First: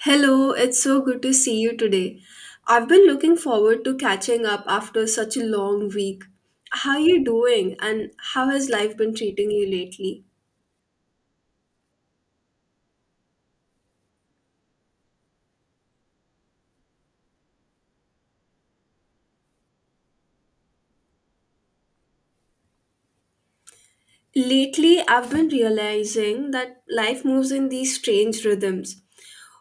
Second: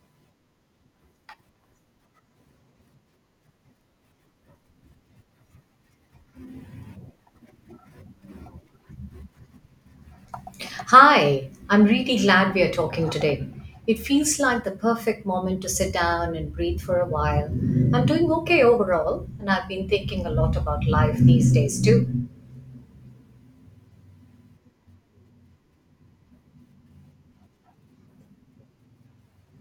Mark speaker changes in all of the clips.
Speaker 1: Hello, it's so good to see you today. I've been looking forward to catching up after such a long week. How are you doing and how has life been treating you lately?
Speaker 2: Hi, I'm really glad we are talking today. It feels like the perfect moment to sit down and breathe for a while. I'm doing okay overall, and I've been thinking a lot about life these days too.
Speaker 1: Lately, I've been realizing that life moves in these strange rhythms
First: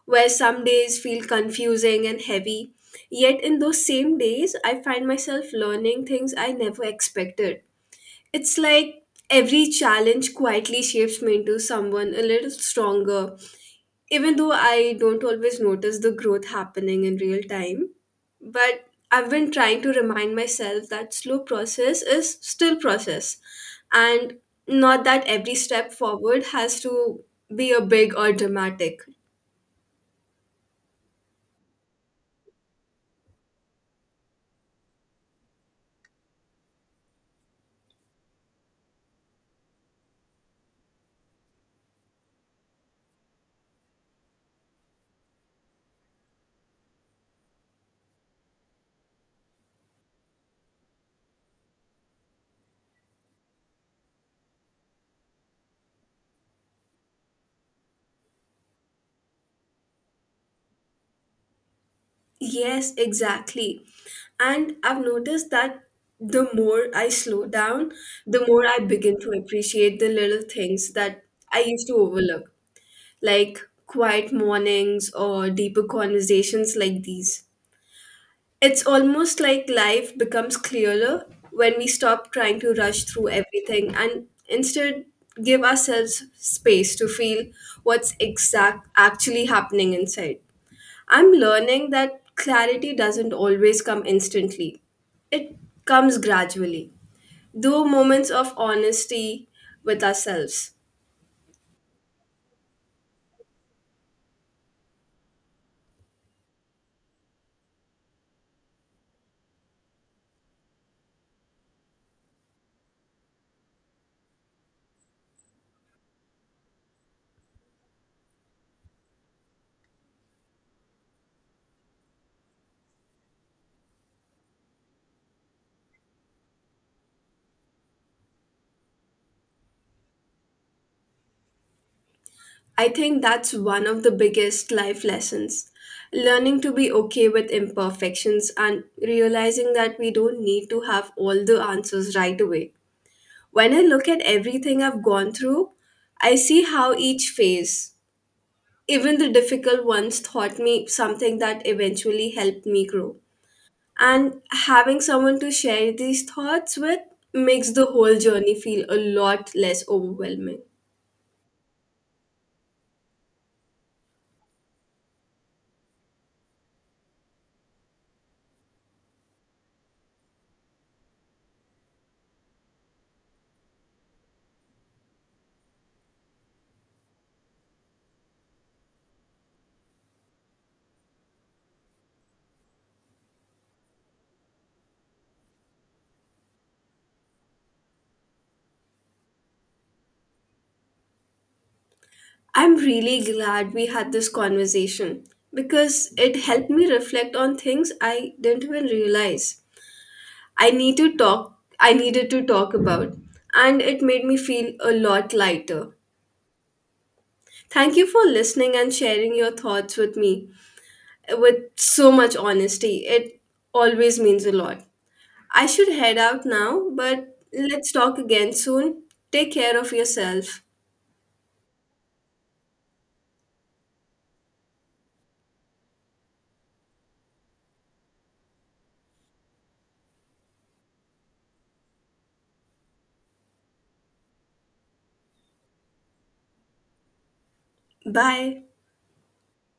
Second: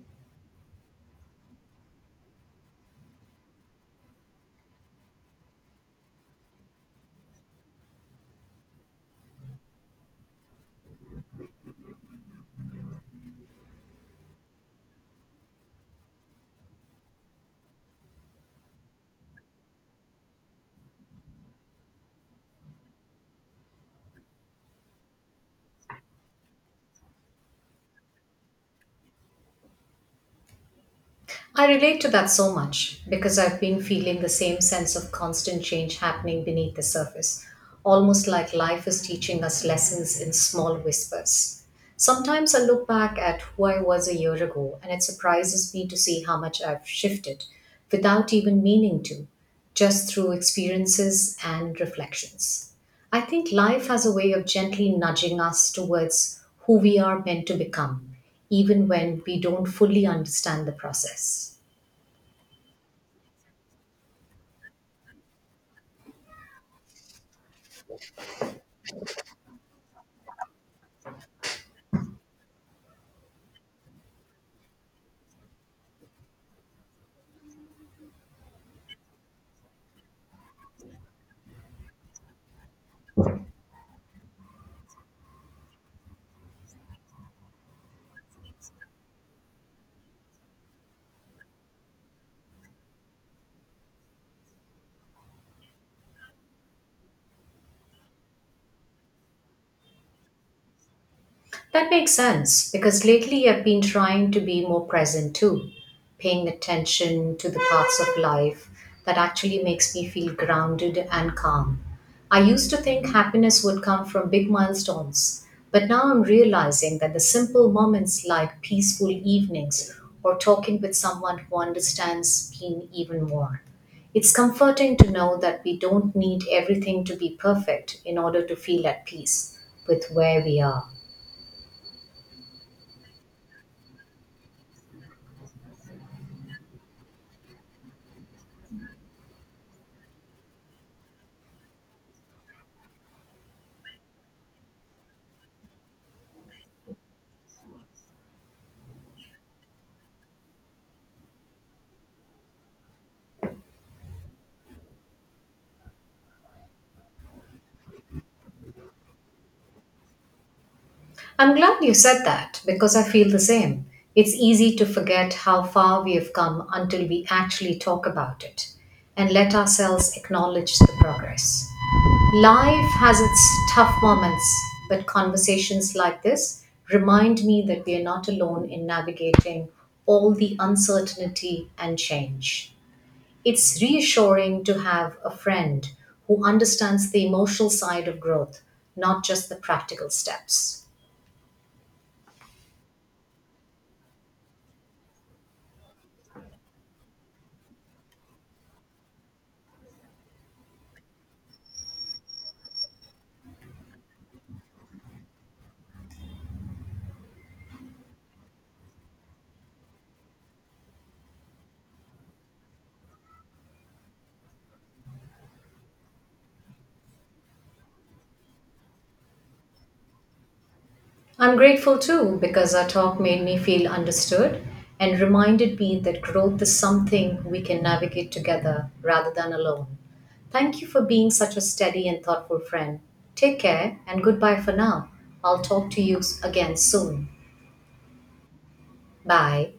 Speaker 1: where some days feel confusing and heavy, yet in those same days, I find myself learning things I never expected. It's like every challenge quietly shapes me into someone a little stronger, even though I don't always notice the growth happening in real time, but I've been trying to remind myself that slow process is still process, and not that every step forward has to be a big or dramatic.
Speaker 2: I relate to that so much because I've been feeling the same sense of constant change happening beneath the surface, almost like life is teaching us lessons in small whispers. Sometimes I look back at who I was a year ago and it surprises me to see how much I've shifted without even meaning to, just through experiences and reflections. I think life has a way of gently nudging us towards who we are meant to become, even when we don't fully understand the process.
Speaker 1: Yes, exactly. And I've noticed that the more I slow down, the more I begin to appreciate the little things that I used to overlook, like quiet mornings or deeper conversations like these. It's almost like life becomes clearer when we stop trying to rush through everything and instead give ourselves space to feel what's exact actually happening inside. I'm learning that clarity doesn't always come instantly. It comes gradually, though moments of honesty with ourselves.
Speaker 2: That makes sense because lately I've been trying to be more present too, paying attention to the parts of life that actually makes me feel grounded and calm. I used to think happiness would come from big milestones, but now I'm realizing that the simple moments like peaceful evenings or talking with someone who understands mean even more. It's comforting to know that we don't need everything to be perfect in order to feel at peace with where we are.
Speaker 1: I think that's one of the biggest life lessons. Learning to be okay with imperfections and realizing that we don't need to have all the answers right away. When I look at everything I've gone through, I see how each phase, even the difficult ones, taught me something that eventually helped me grow. And having someone to share these thoughts with makes the whole journey feel a lot less overwhelming.
Speaker 2: I'm glad you said that because I feel the same. It's easy to forget how far we have come until we actually talk about it and let ourselves acknowledge the progress. Life has its tough moments, but conversations like this remind me that we are not alone in navigating all the uncertainty and change. It's reassuring to have a friend who understands the emotional side of growth, not just the practical steps.
Speaker 1: I'm really glad we had this conversation because it helped me reflect on things I didn't even realize I needed to talk about, and it made me feel a lot lighter. Thank you for listening and sharing your thoughts with me with so much honesty. It always means a lot. I should head out now, but let's talk again soon. Take care of yourself.
Speaker 2: I'm grateful too because our talk made me feel understood and reminded me that growth is something we can navigate together rather than alone. Thank you for being such a steady and thoughtful friend. Take care and goodbye for now. I'll talk to you again soon.
Speaker 1: Bye.
Speaker 2: Bye.